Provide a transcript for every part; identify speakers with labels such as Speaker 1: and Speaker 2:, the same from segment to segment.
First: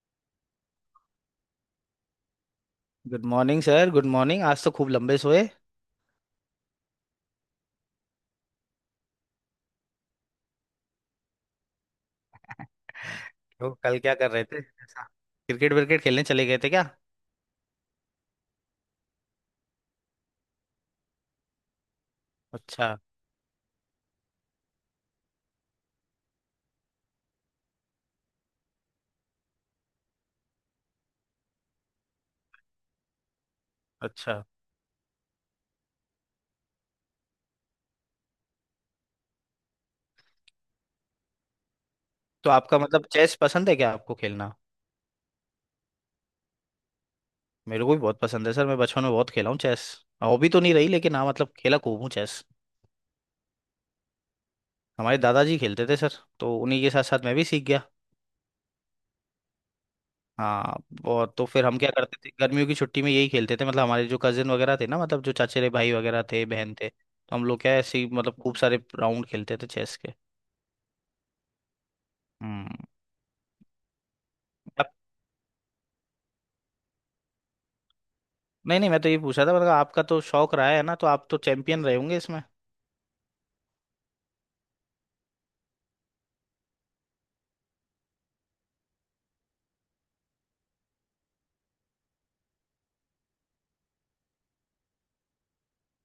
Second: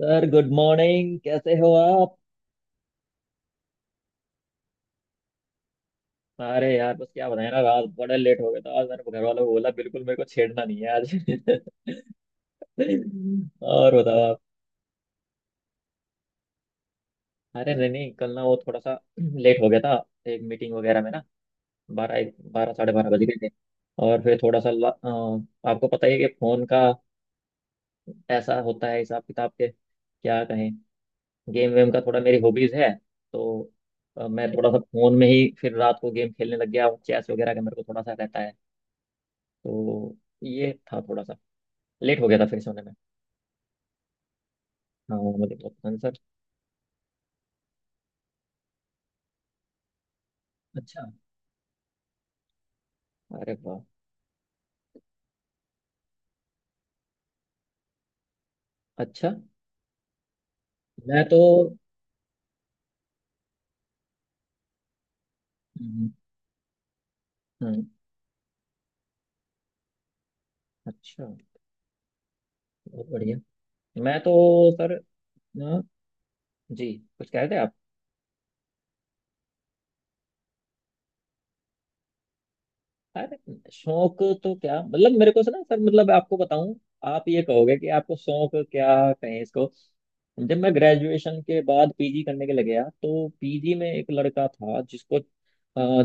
Speaker 1: Sir good morning, कैसे हो आप।
Speaker 2: Good morning sir. Good morning. आज तो खूब लंबे सोए।
Speaker 1: अरे यार, बस क्या बताएं ना, रात बड़ा लेट हो गया था। आज मैंने घर वालों को बोला बिल्कुल मेरे को छेड़ना नहीं है आज।
Speaker 2: तो
Speaker 1: और
Speaker 2: कल क्या
Speaker 1: बताओ
Speaker 2: कर
Speaker 1: आप।
Speaker 2: रहे थे ऐसा? क्रिकेट विकेट खेलने चले गए थे क्या?
Speaker 1: अरे नहीं नहीं, कल ना वो थोड़ा सा लेट हो गया था। एक मीटिंग वगैरह में ना, बारह एक बारह
Speaker 2: अच्छा।
Speaker 1: साढ़े बारह बज गए थे। और फिर थोड़ा सा आपको पता ही है कि फोन का ऐसा होता है, हिसाब किताब के क्या कहें। गेम वेम का थोड़ा मेरी हॉबीज है तो
Speaker 2: अच्छा,
Speaker 1: मैं थोड़ा सा फोन में ही फिर रात को गेम खेलने लग गया। चेस वगैरह का मेरे को थोड़ा सा रहता है, तो ये था थोड़ा सा। लेट हो गया था
Speaker 2: तो
Speaker 1: फिर
Speaker 2: आपका
Speaker 1: सोने में।
Speaker 2: मतलब चेस पसंद है क्या आपको खेलना?
Speaker 1: हाँ, मुझे तो आंसर।
Speaker 2: मेरे को भी बहुत पसंद है सर। मैं बचपन में बहुत खेला हूँ चेस। हॉबी तो नहीं रही
Speaker 1: अच्छा।
Speaker 2: लेकिन हाँ मतलब खेला खूब हूँ चेस।
Speaker 1: अरे वाह।
Speaker 2: हमारे दादाजी खेलते थे सर, तो उन्हीं के साथ साथ मैं भी सीख गया।
Speaker 1: अच्छा।
Speaker 2: हाँ।
Speaker 1: मैं
Speaker 2: और
Speaker 1: तो।
Speaker 2: तो फिर हम क्या करते थे, गर्मियों की छुट्टी में यही खेलते थे, मतलब हमारे जो कजिन वगैरह थे ना, मतलब जो चचेरे भाई
Speaker 1: हम्म,
Speaker 2: वगैरह थे बहन थे, तो हम लोग क्या
Speaker 1: हम्म,
Speaker 2: ऐसे ही मतलब खूब सारे राउंड खेलते थे चेस के।
Speaker 1: अच्छा।
Speaker 2: हम्म।
Speaker 1: बहुत बढ़िया। मैं तो सर। हाँ, जी, कुछ कह रहे थे आप।
Speaker 2: नहीं नहीं, मैं तो ये पूछा था मतलब आपका तो शौक रहा है ना, तो आप तो चैंपियन रहे होंगे इसमें।
Speaker 1: अरे शौक तो क्या मतलब, मेरे को से ना सर, मतलब आपको बताऊं। आप ये कहोगे कि आपको शौक क्या कहें इसको। जब मैं ग्रेजुएशन के बाद पीजी करने के लिए गया, तो पीजी में एक लड़का था जिसको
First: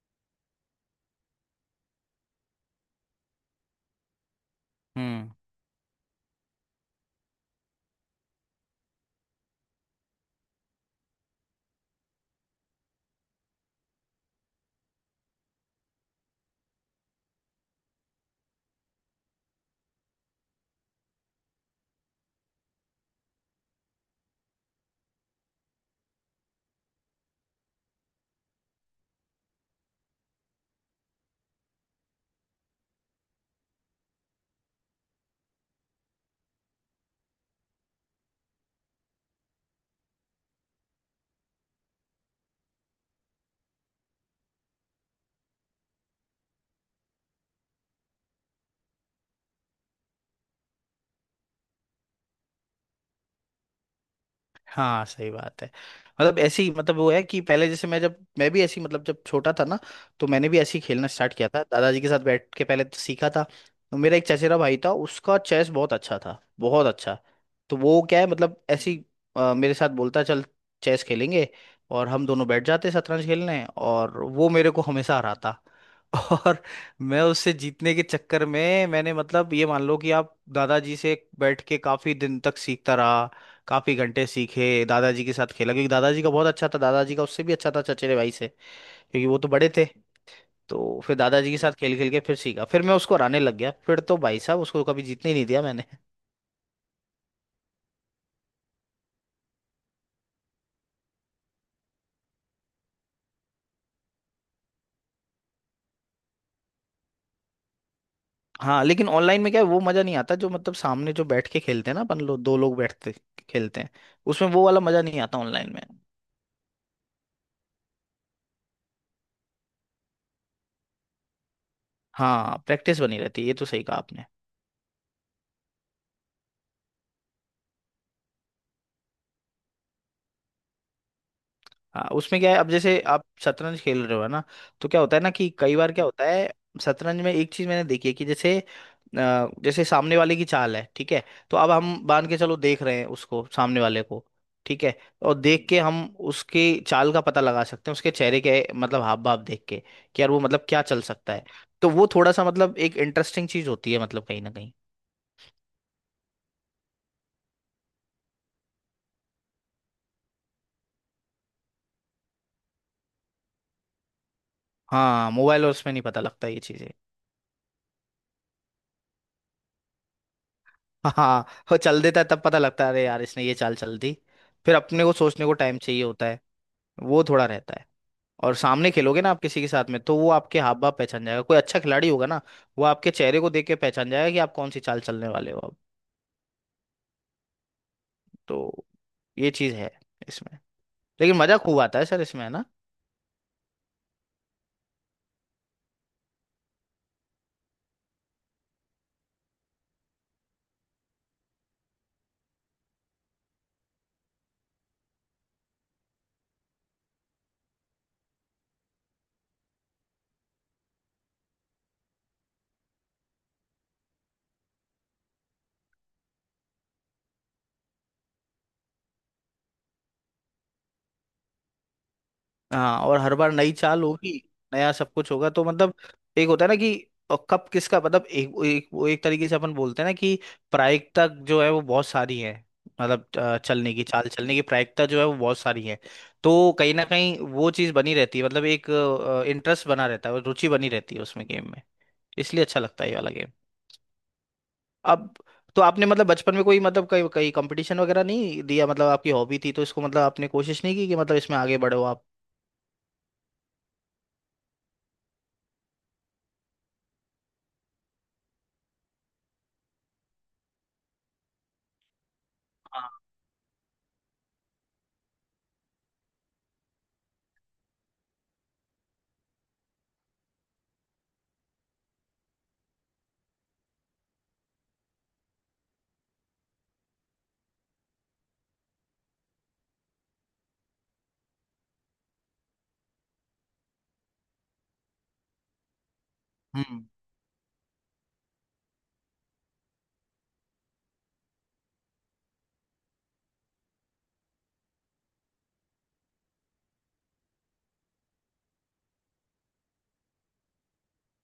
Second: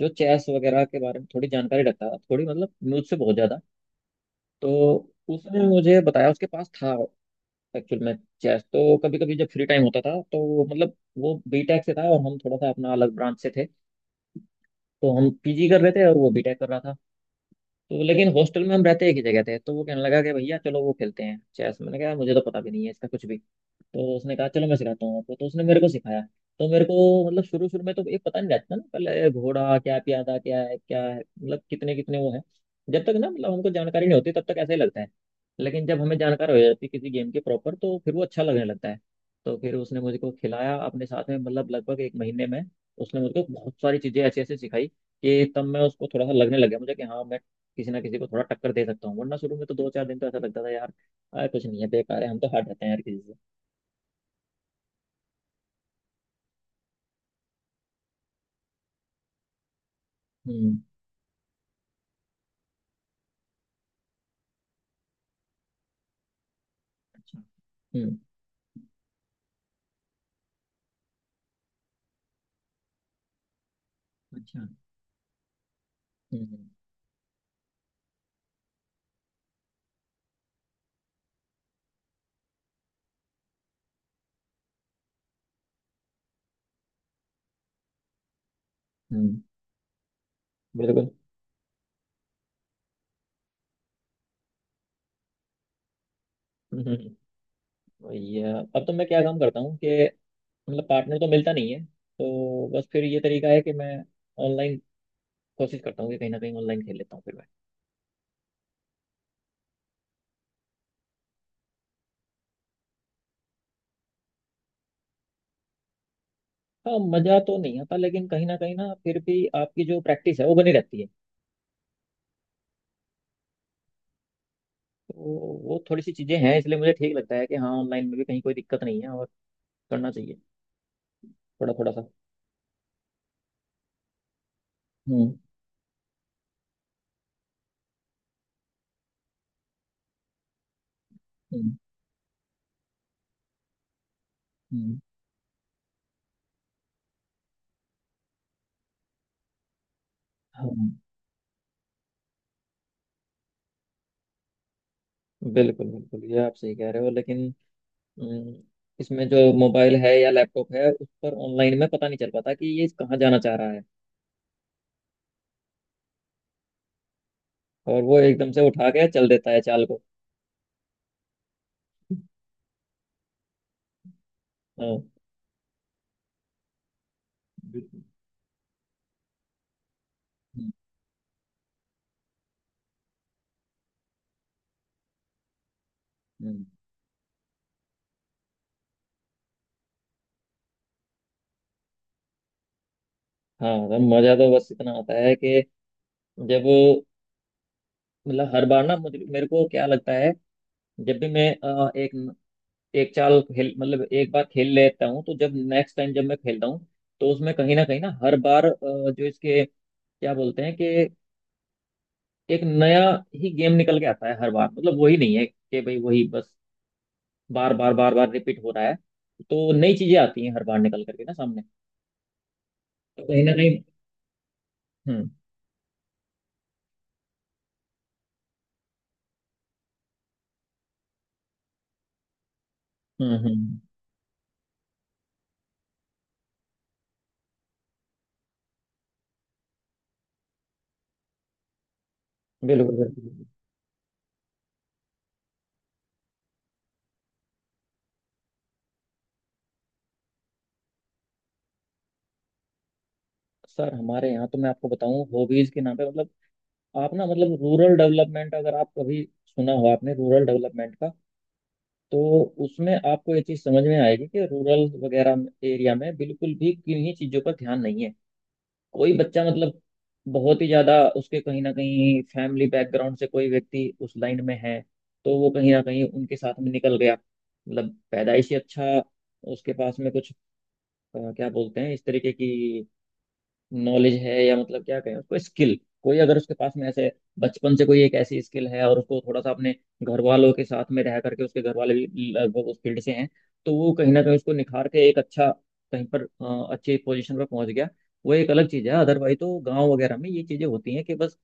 Speaker 1: जो चेस वगैरह के बारे में थोड़ी जानकारी रखता था। थोड़ी मतलब मुझसे बहुत ज्यादा, तो
Speaker 2: हम्म।
Speaker 1: उसने मुझे बताया उसके पास था एक्चुअल में। चेस तो कभी कभी जब फ्री टाइम होता था, तो वो मतलब वो बीटेक से था और हम थोड़ा सा अपना अलग ब्रांच से थे। तो हम पीजी कर रहे थे और वो बीटेक कर रहा था। तो लेकिन हॉस्टल में हम रहते एक ही जगह थे, तो वो कहने लगा कि भैया चलो वो खेलते हैं चेस। मैंने कहा मुझे तो पता भी नहीं है इसका कुछ भी, तो उसने कहा चलो मैं सिखाता हूँ आपको, तो उसने मेरे को सिखाया। तो मेरे को मतलब शुरू शुरू में तो एक पता नहीं रहता ना, पहले घोड़ा क्या प्यादा क्या है क्या है, मतलब कितने कितने वो है। जब तक ना मतलब हमको जानकारी नहीं होती तब तक ऐसा ही लगता है। लेकिन जब हमें जानकारी हो जाती है किसी गेम की प्रॉपर, तो फिर वो अच्छा लगने लगता है। तो फिर उसने मुझको खिलाया अपने साथ में, मतलब लगभग एक महीने में उसने मुझको बहुत सारी चीजें ऐसी ऐसी सिखाई कि तब मैं उसको थोड़ा सा लगने लग गया मुझे कि हाँ मैं किसी ना किसी को थोड़ा टक्कर दे सकता हूँ। वरना शुरू में तो दो चार दिन तो ऐसा लगता था यार, कुछ नहीं है, बेकार है, हम तो हट जाते हैं यार किसी से।
Speaker 2: हाँ सही बात है। मतलब ऐसी मतलब वो है कि पहले जैसे मैं, जब मैं भी ऐसी मतलब जब छोटा था ना, तो मैंने भी ऐसे
Speaker 1: हम्म।
Speaker 2: ही खेलना स्टार्ट किया था, दादाजी के साथ बैठ के पहले तो सीखा था। तो मेरा एक चचेरा भाई था, उसका चेस बहुत अच्छा था, बहुत अच्छा।
Speaker 1: अच्छा।
Speaker 2: तो वो
Speaker 1: हम्म।
Speaker 2: क्या है मतलब ऐसी, मेरे साथ बोलता चल चेस खेलेंगे, और हम दोनों बैठ जाते शतरंज खेलने और वो
Speaker 1: अच्छा।
Speaker 2: मेरे को हमेशा हराता। और
Speaker 1: हम्म।
Speaker 2: मैं उससे जीतने के चक्कर में मैंने मतलब ये मान लो कि आप दादाजी से बैठ के काफी दिन तक सीखता रहा, काफी घंटे सीखे दादाजी के साथ खेला, क्योंकि दादाजी का बहुत अच्छा था, दादाजी का उससे भी अच्छा था चचेरे भाई से, क्योंकि वो
Speaker 1: हम्म।
Speaker 2: तो बड़े थे। तो
Speaker 1: बिल्कुल।
Speaker 2: फिर दादाजी के साथ खेल खेल के फिर सीखा, फिर मैं उसको हराने लग गया, फिर तो भाई साहब उसको कभी जीतने ही नहीं दिया मैंने।
Speaker 1: हम्म, वही है। अब तो मैं क्या काम करता हूँ कि मतलब पार्टनर तो मिलता नहीं है, तो बस फिर ये तरीका है कि मैं ऑनलाइन कोशिश करता हूँ कि कहीं ना कहीं ऑनलाइन खेल लेता हूँ फिर मैं।
Speaker 2: हाँ लेकिन ऑनलाइन में क्या है, वो मजा नहीं आता जो मतलब सामने जो बैठ के खेलते हैं ना अपन लोग, दो लोग बैठते खेलते हैं, उसमें वो वाला मजा नहीं आता ऑनलाइन में।
Speaker 1: हाँ, मजा तो नहीं आता, लेकिन कहीं ना फिर भी आपकी जो प्रैक्टिस है वो बनी रहती है।
Speaker 2: हाँ, प्रैक्टिस बनी रहती है, ये तो सही कहा आपने।
Speaker 1: तो वो थोड़ी सी चीजें हैं, इसलिए मुझे ठीक लगता है कि हाँ ऑनलाइन में भी कहीं कोई दिक्कत नहीं है, और करना चाहिए थोड़ा थोड़ा
Speaker 2: हाँ
Speaker 1: सा।
Speaker 2: उसमें क्या है, अब जैसे आप शतरंज खेल रहे हो है ना, तो क्या होता है ना
Speaker 1: हम्म।
Speaker 2: कि कई बार क्या होता है, शतरंज में एक चीज मैंने देखी है कि जैसे, जैसे सामने वाले की चाल है ठीक है, तो अब
Speaker 1: हम्म।
Speaker 2: हम मान के चलो देख रहे हैं उसको, सामने वाले को, ठीक है,
Speaker 1: हम्म।
Speaker 2: और देख के हम उसके चाल का पता लगा सकते हैं, उसके चेहरे के मतलब हाव भाव देख के, कि यार वो
Speaker 1: हाँ,
Speaker 2: मतलब क्या चल सकता है। तो वो थोड़ा सा मतलब एक इंटरेस्टिंग चीज होती है मतलब कहीं ना कहीं।
Speaker 1: बिल्कुल बिल्कुल, ये आप सही कह रहे हो, लेकिन अम, इसमें जो मोबाइल है या लैपटॉप है, उस पर ऑनलाइन में पता नहीं चल पाता कि ये कहाँ जाना चाह रहा है,
Speaker 2: हाँ मोबाइल और उसमें नहीं पता लगता ये चीजें।
Speaker 1: और वो एकदम से उठा के चल देता है चाल को।
Speaker 2: हाँ, वो चल देता है तब पता लगता है अरे यार इसने ये चाल चल दी, फिर अपने
Speaker 1: हाँ।
Speaker 2: को सोचने को टाइम चाहिए होता है, वो थोड़ा रहता है।
Speaker 1: बिल्कुल।
Speaker 2: और सामने खेलोगे ना आप किसी के साथ में तो वो आपके
Speaker 1: हम्म।
Speaker 2: हाव भाव पहचान जाएगा, कोई अच्छा खिलाड़ी होगा ना, वो आपके चेहरे को देख के पहचान जाएगा कि आप कौन सी चाल चलने वाले हो अब।
Speaker 1: हम्म।
Speaker 2: तो ये चीज है इसमें। लेकिन मजा खूब आता है सर इसमें, है ना?
Speaker 1: हाँ, तो मजा तो बस इतना आता है कि जब मतलब हर बार ना मुझे मेरे को क्या लगता है, जब भी मैं एक एक चाल खेल मतलब एक बार खेल लेता हूँ, तो जब नेक्स्ट टाइम जब मैं खेलता हूँ, तो उसमें कहीं ना हर बार जो इसके क्या बोलते हैं कि एक नया ही गेम निकल के आता है हर बार, मतलब वही नहीं है कि भाई वही बस बार बार बार बार रिपीट हो रहा है। तो नई चीजें आती हैं हर बार निकल करके ना सामने,
Speaker 2: हाँ और
Speaker 1: तो
Speaker 2: हर
Speaker 1: कहीं ना
Speaker 2: बार
Speaker 1: कहीं।
Speaker 2: नई चाल होगी, नया सब
Speaker 1: हम्म।
Speaker 2: कुछ होगा, तो मतलब एक होता है ना कि, कब किसका मतलब एक वो एक वो एक तरीके से अपन बोलते हैं ना कि प्रायिकता जो है वो बहुत सारी है, मतलब
Speaker 1: हम्म। हम्म।
Speaker 2: चलने की चाल चलने की प्रायिकता जो है वो बहुत सारी है। तो कहीं ना कहीं वो चीज बनी रहती है, मतलब एक इंटरेस्ट बना रहता है और रुचि बनी रहती है उसमें गेम में, इसलिए अच्छा
Speaker 1: बिल्कुल
Speaker 2: लगता है ये
Speaker 1: बिल्कुल।
Speaker 2: वाला गेम। अब तो आपने मतलब बचपन में कोई मतलब कहीं कहीं कंपटीशन वगैरह नहीं दिया, मतलब आपकी हॉबी थी, तो इसको मतलब आपने कोशिश नहीं की कि मतलब इसमें आगे बढ़ो आप?
Speaker 1: सर हमारे यहाँ तो मैं आपको बताऊं, हॉबीज के नाम पे मतलब, आप ना मतलब रूरल डेवलपमेंट, अगर आप कभी सुना हो आपने रूरल डेवलपमेंट का, तो उसमें
Speaker 2: हाँ।
Speaker 1: आपको ये चीज समझ में आएगी कि रूरल वगैरह एरिया में बिल्कुल भी किन्हीं चीजों पर ध्यान नहीं है। कोई बच्चा मतलब बहुत ही ज्यादा उसके कहीं ना कहीं फैमिली बैकग्राउंड से कोई व्यक्ति उस लाइन में है, तो वो कहीं ना कहीं उनके साथ में निकल गया, मतलब पैदाइश ही अच्छा। उसके पास में कुछ क्या बोलते हैं इस तरीके की नॉलेज है, या मतलब क्या कहें उसको स्किल, कोई अगर उसके पास में
Speaker 2: हम्म।
Speaker 1: ऐसे बचपन से कोई एक ऐसी स्किल है, और उसको थोड़ा सा अपने घर वालों के साथ में रह करके, उसके घर वाले भी लगभग उस फील्ड से हैं, तो वो कहीं ना कहीं उसको निखार के एक अच्छा कहीं पर अच्छी पोजीशन पर पहुंच गया। वो एक अलग चीज़ है। अदरवाइज तो गांव वगैरह में ये चीज़ें होती हैं कि बस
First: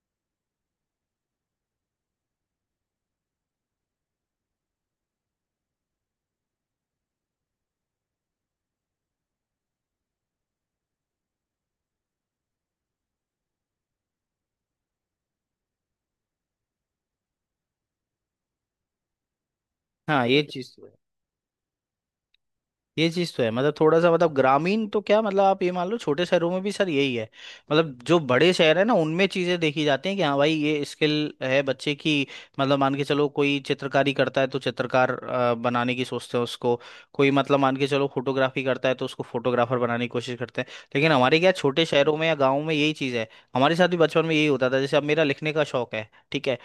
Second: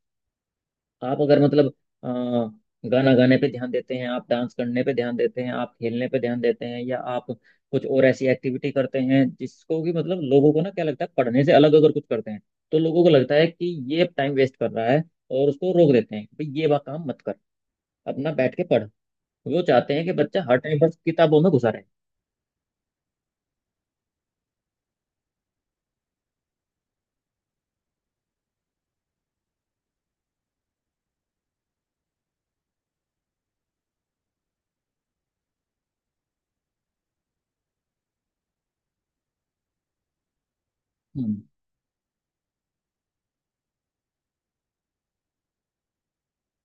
Speaker 1: आप अगर मतलब अ, गाना गाने पे ध्यान देते हैं, आप डांस करने पे ध्यान देते हैं, आप खेलने पे ध्यान देते हैं, या आप कुछ और ऐसी एक्टिविटी करते हैं जिसको कि मतलब लोगों को ना क्या लगता है, पढ़ने से अलग अगर कुछ करते हैं, तो लोगों को लगता है कि ये टाइम वेस्ट कर रहा है, और उसको रोक देते हैं कि भाई ये वाला काम मत कर, अपना बैठ के पढ़। वो चाहते हैं कि
Speaker 2: हाँ
Speaker 1: बच्चा
Speaker 2: ये
Speaker 1: हर
Speaker 2: चीज
Speaker 1: टाइम
Speaker 2: तो है,
Speaker 1: बस किताबों में घुसा रहे।
Speaker 2: ये चीज तो है, मतलब थोड़ा सा मतलब ग्रामीण तो क्या, मतलब आप ये मान लो छोटे शहरों में भी सर यही है। मतलब जो बड़े शहर है ना, उनमें चीजें देखी जाती हैं कि हाँ भाई ये स्किल है बच्चे की, मतलब मान के चलो कोई चित्रकारी करता है तो चित्रकार बनाने की सोचते हैं उसको। कोई मतलब मान के चलो फोटोग्राफी करता है तो उसको फोटोग्राफर बनाने की कोशिश करते हैं। लेकिन हमारे
Speaker 1: हम्म।
Speaker 2: क्या छोटे शहरों में या गाँव में यही चीज है। हमारे साथ भी बचपन में यही होता था, जैसे अब मेरा लिखने का शौक है ठीक है,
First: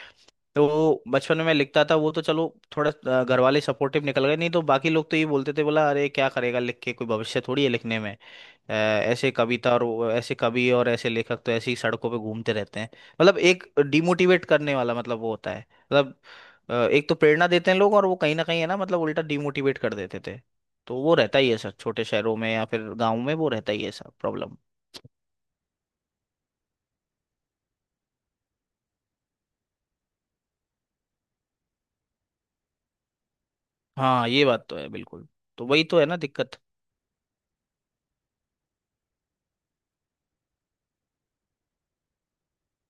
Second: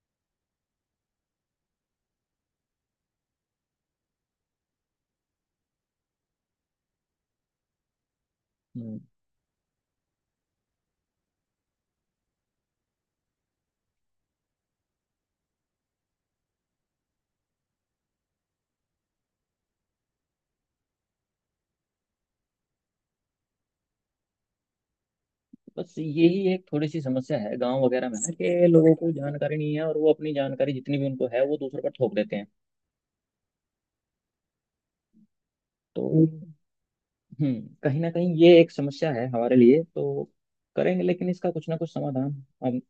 Speaker 2: तो बचपन में मैं लिखता था वो तो चलो थोड़ा, घर वाले सपोर्टिव निकल गए, नहीं तो बाकी लोग तो ये बोलते थे, बोला अरे क्या करेगा लिख के, कोई भविष्य थोड़ी है लिखने में।
Speaker 1: हम्म।
Speaker 2: ऐसे कविता और ऐसे कवि और ऐसे लेखक तो ऐसे ही सड़कों पे घूमते रहते हैं। मतलब एक डिमोटिवेट करने वाला मतलब वो होता है। मतलब एक तो प्रेरणा देते हैं लोग और वो कहीं ना कहीं है ना, मतलब उल्टा डिमोटिवेट कर देते थे। तो वो रहता ही है सर छोटे शहरों में या फिर गाँव में, वो रहता ही है सर प्रॉब्लम।
Speaker 1: बस यही एक थोड़ी सी समस्या है गांव वगैरह में ना, कि लोगों को जानकारी नहीं है, और वो अपनी जानकारी जितनी भी उनको है वो दूसरों पर थोप देते हैं।
Speaker 2: हाँ ये बात तो है बिल्कुल। तो वही तो
Speaker 1: तो
Speaker 2: है ना दिक्कत।
Speaker 1: हम्म, कहीं ना कहीं ये एक समस्या है, हमारे लिए तो करेंगे लेकिन इसका कुछ ना कुछ समाधान। हम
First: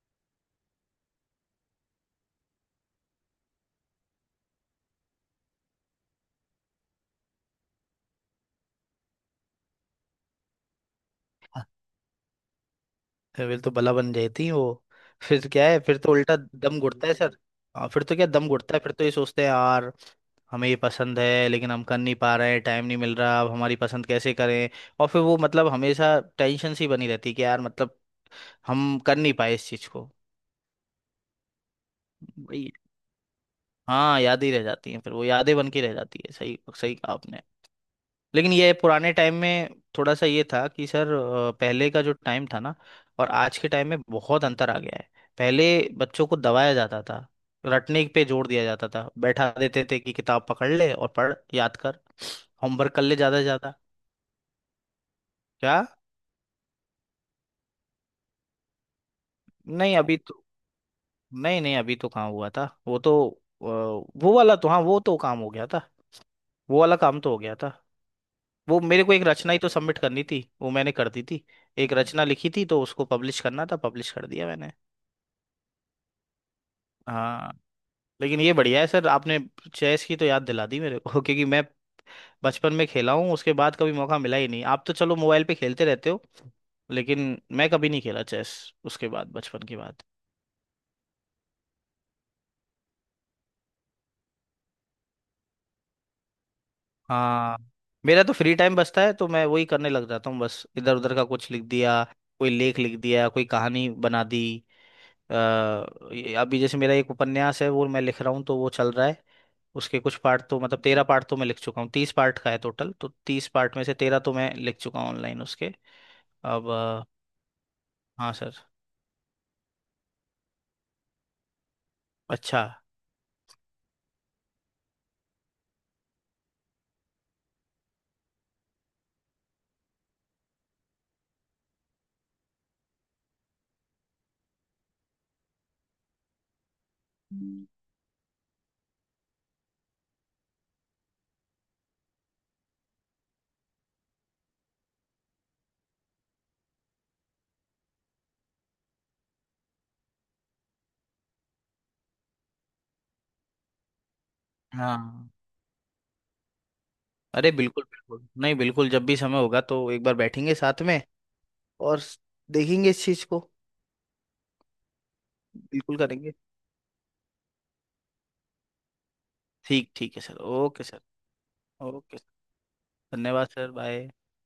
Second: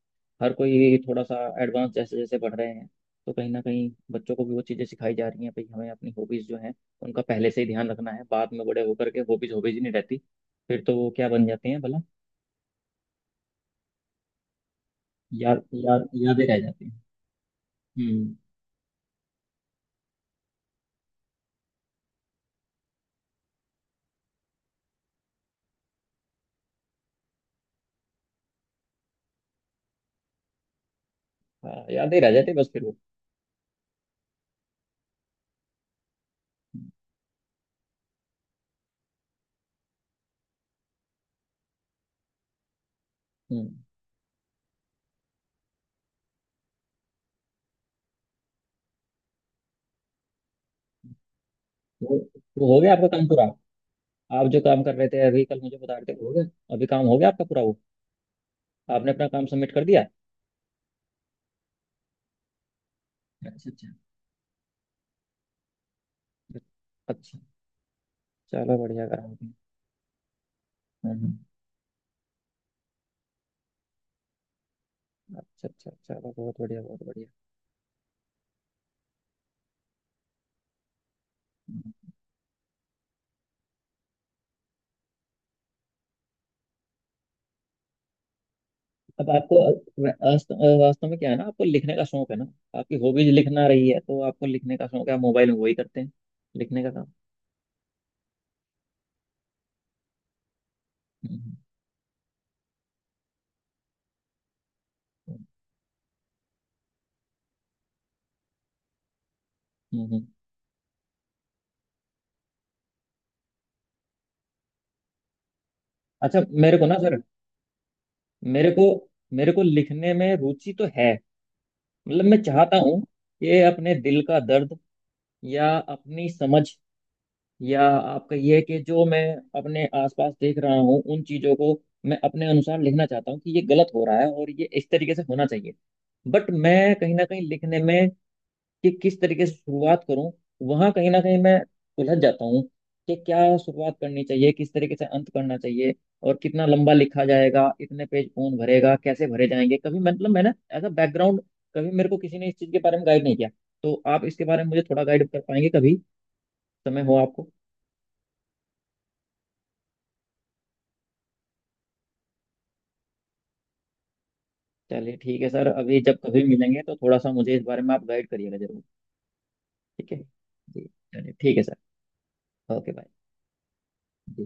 Speaker 1: हर कोई थोड़ा सा एडवांस जैसे जैसे बढ़ रहे हैं, तो कहीं ना कहीं बच्चों को भी वो चीज़ें सिखाई जा रही हैं, भाई हमें अपनी हॉबीज़ जो हैं उनका पहले से ही ध्यान रखना है। बाद में बड़े होकर के हॉबीज़ हॉबीज़ ही नहीं रहती, फिर तो वो क्या बन जाते हैं भला,
Speaker 2: फिर तो बला बन जाती है वो। फिर तो
Speaker 1: याद
Speaker 2: क्या है, फिर
Speaker 1: याद
Speaker 2: तो उल्टा
Speaker 1: यादें रह
Speaker 2: दम
Speaker 1: जाती हैं।
Speaker 2: घुटता है सर। हाँ फिर तो क्या
Speaker 1: हम्म।
Speaker 2: दम घुटता है, फिर तो ये सोचते हैं यार हमें ये पसंद है लेकिन हम कर नहीं पा रहे हैं, टाइम नहीं मिल रहा, अब हमारी पसंद कैसे करें। और फिर वो मतलब हमेशा टेंशन सी बनी रहती है कि यार मतलब हम कर नहीं पाए इस चीज़ को।
Speaker 1: हाँ, यादें रह जाती हैं बस
Speaker 2: वही।
Speaker 1: फिर वो।
Speaker 2: हाँ यादें रह जाती हैं, फिर वो यादें बन के रह जाती है, सही सही कहा आपने। लेकिन ये पुराने टाइम में थोड़ा सा ये था कि सर, पहले का जो टाइम था ना और आज
Speaker 1: हम्म।
Speaker 2: के टाइम में बहुत अंतर आ गया है। पहले बच्चों को दबाया जाता था, रटने पे जोर दिया जाता था, बैठा देते थे कि किताब पकड़ ले और पढ़ याद कर,
Speaker 1: वो वो हो गया
Speaker 2: होमवर्क कर
Speaker 1: आपका
Speaker 2: ले
Speaker 1: काम
Speaker 2: ज्यादा
Speaker 1: पूरा,
Speaker 2: से ज्यादा।
Speaker 1: आप जो काम कर रहे थे अभी कल मुझे
Speaker 2: क्या?
Speaker 1: बता रहे थे, वो हो गया अभी, काम हो गया आपका पूरा वो, आपने अपना काम सबमिट कर
Speaker 2: नहीं
Speaker 1: दिया।
Speaker 2: अभी तो। नहीं नहीं, अभी तो कहाँ हुआ था वो तो। अ,
Speaker 1: अच्छा अच्छा।
Speaker 2: वो वाला तो, हाँ वो तो काम हो गया था, वो वाला काम तो हो
Speaker 1: अच्छा,
Speaker 2: गया था।
Speaker 1: चलो
Speaker 2: वो मेरे
Speaker 1: बढ़िया,
Speaker 2: को एक
Speaker 1: कराओगे।
Speaker 2: रचना ही तो सबमिट करनी थी, वो मैंने कर दी
Speaker 1: हम्म,
Speaker 2: थी। एक रचना लिखी थी तो उसको पब्लिश करना था, पब्लिश कर दिया मैंने।
Speaker 1: अच्छा अच्छा, चलो बहुत बढ़िया बहुत बढ़िया।
Speaker 2: हाँ। लेकिन ये बढ़िया है सर, आपने चेस की तो याद दिला दी मेरे को। क्योंकि मैं
Speaker 1: हम्म।
Speaker 2: बचपन में खेला हूँ, उसके बाद कभी मौका मिला ही नहीं। आप तो चलो मोबाइल पे खेलते रहते हो, लेकिन मैं कभी नहीं खेला चेस उसके
Speaker 1: अब
Speaker 2: बाद,
Speaker 1: आपको
Speaker 2: बचपन के बाद।
Speaker 1: वास्तव वास्तव में क्या है ना, आपको लिखने का शौक है ना, आपकी हॉबीज लिखना रही है, तो आपको लिखने का शौक है, आप मोबाइल में वही करते हैं, लिखने का काम।
Speaker 2: हाँ। मेरा तो फ्री टाइम बचता है तो मैं वही करने लग जाता हूँ, बस इधर उधर का कुछ
Speaker 1: हम्म,
Speaker 2: लिख दिया, कोई लेख लिख दिया, कोई कहानी बना दी। अ, अभी जैसे मेरा एक उपन्यास है वो मैं लिख रहा हूँ, तो वो चल रहा है। उसके
Speaker 1: हम्म,
Speaker 2: कुछ
Speaker 1: हम्म।
Speaker 2: पार्ट तो मतलब 13 पार्ट तो मैं लिख चुका हूँ, 30 पार्ट का है टोटल, तो 30 पार्ट में से 13 तो मैं लिख चुका हूँ ऑनलाइन उसके।
Speaker 1: अच्छा।
Speaker 2: अब।
Speaker 1: मेरे को ना सर,
Speaker 2: हाँ सर।
Speaker 1: मेरे को मेरे को लिखने में रुचि तो है, मतलब मैं
Speaker 2: अच्छा।
Speaker 1: चाहता हूँ कि अपने दिल का दर्द या अपनी समझ, या आपका ये है कि जो मैं अपने आसपास देख रहा हूँ उन चीजों को, मैं अपने अनुसार लिखना चाहता हूँ, कि ये गलत हो रहा है और ये इस तरीके से होना चाहिए। बट मैं कहीं ना कहीं लिखने में, कि किस तरीके से शुरुआत करूँ, वहाँ कहीं ना कहीं मैं उलझ जाता हूँ, कि क्या शुरुआत करनी चाहिए, किस तरीके से अंत करना चाहिए, और कितना लंबा लिखा जाएगा, इतने पेज कौन भरेगा, कैसे भरे जाएंगे। कभी मतलब मैंने एज अ बैकग्राउंड, कभी मेरे को किसी ने इस चीज के बारे में गाइड नहीं किया, तो आप इसके बारे में मुझे थोड़ा गाइड
Speaker 2: हाँ,
Speaker 1: कर पाएंगे, कभी समय हो आपको।
Speaker 2: अरे बिल्कुल बिल्कुल, नहीं बिल्कुल, जब भी समय होगा तो एक बार बैठेंगे साथ में और देखेंगे इस चीज को।
Speaker 1: चलिए ठीक है सर,
Speaker 2: बिल्कुल
Speaker 1: अभी जब
Speaker 2: करेंगे।
Speaker 1: कभी मिलेंगे तो थोड़ा सा मुझे इस बारे में आप गाइड करिएगा जरूर।
Speaker 2: ठीक,
Speaker 1: ठीक
Speaker 2: ठीक
Speaker 1: है।
Speaker 2: है सर, ओके
Speaker 1: जी।
Speaker 2: सर।
Speaker 1: चलिए ठीक है सर।
Speaker 2: ओके।
Speaker 1: Okay bye.
Speaker 2: धन्यवाद सर, बाय।
Speaker 1: जी।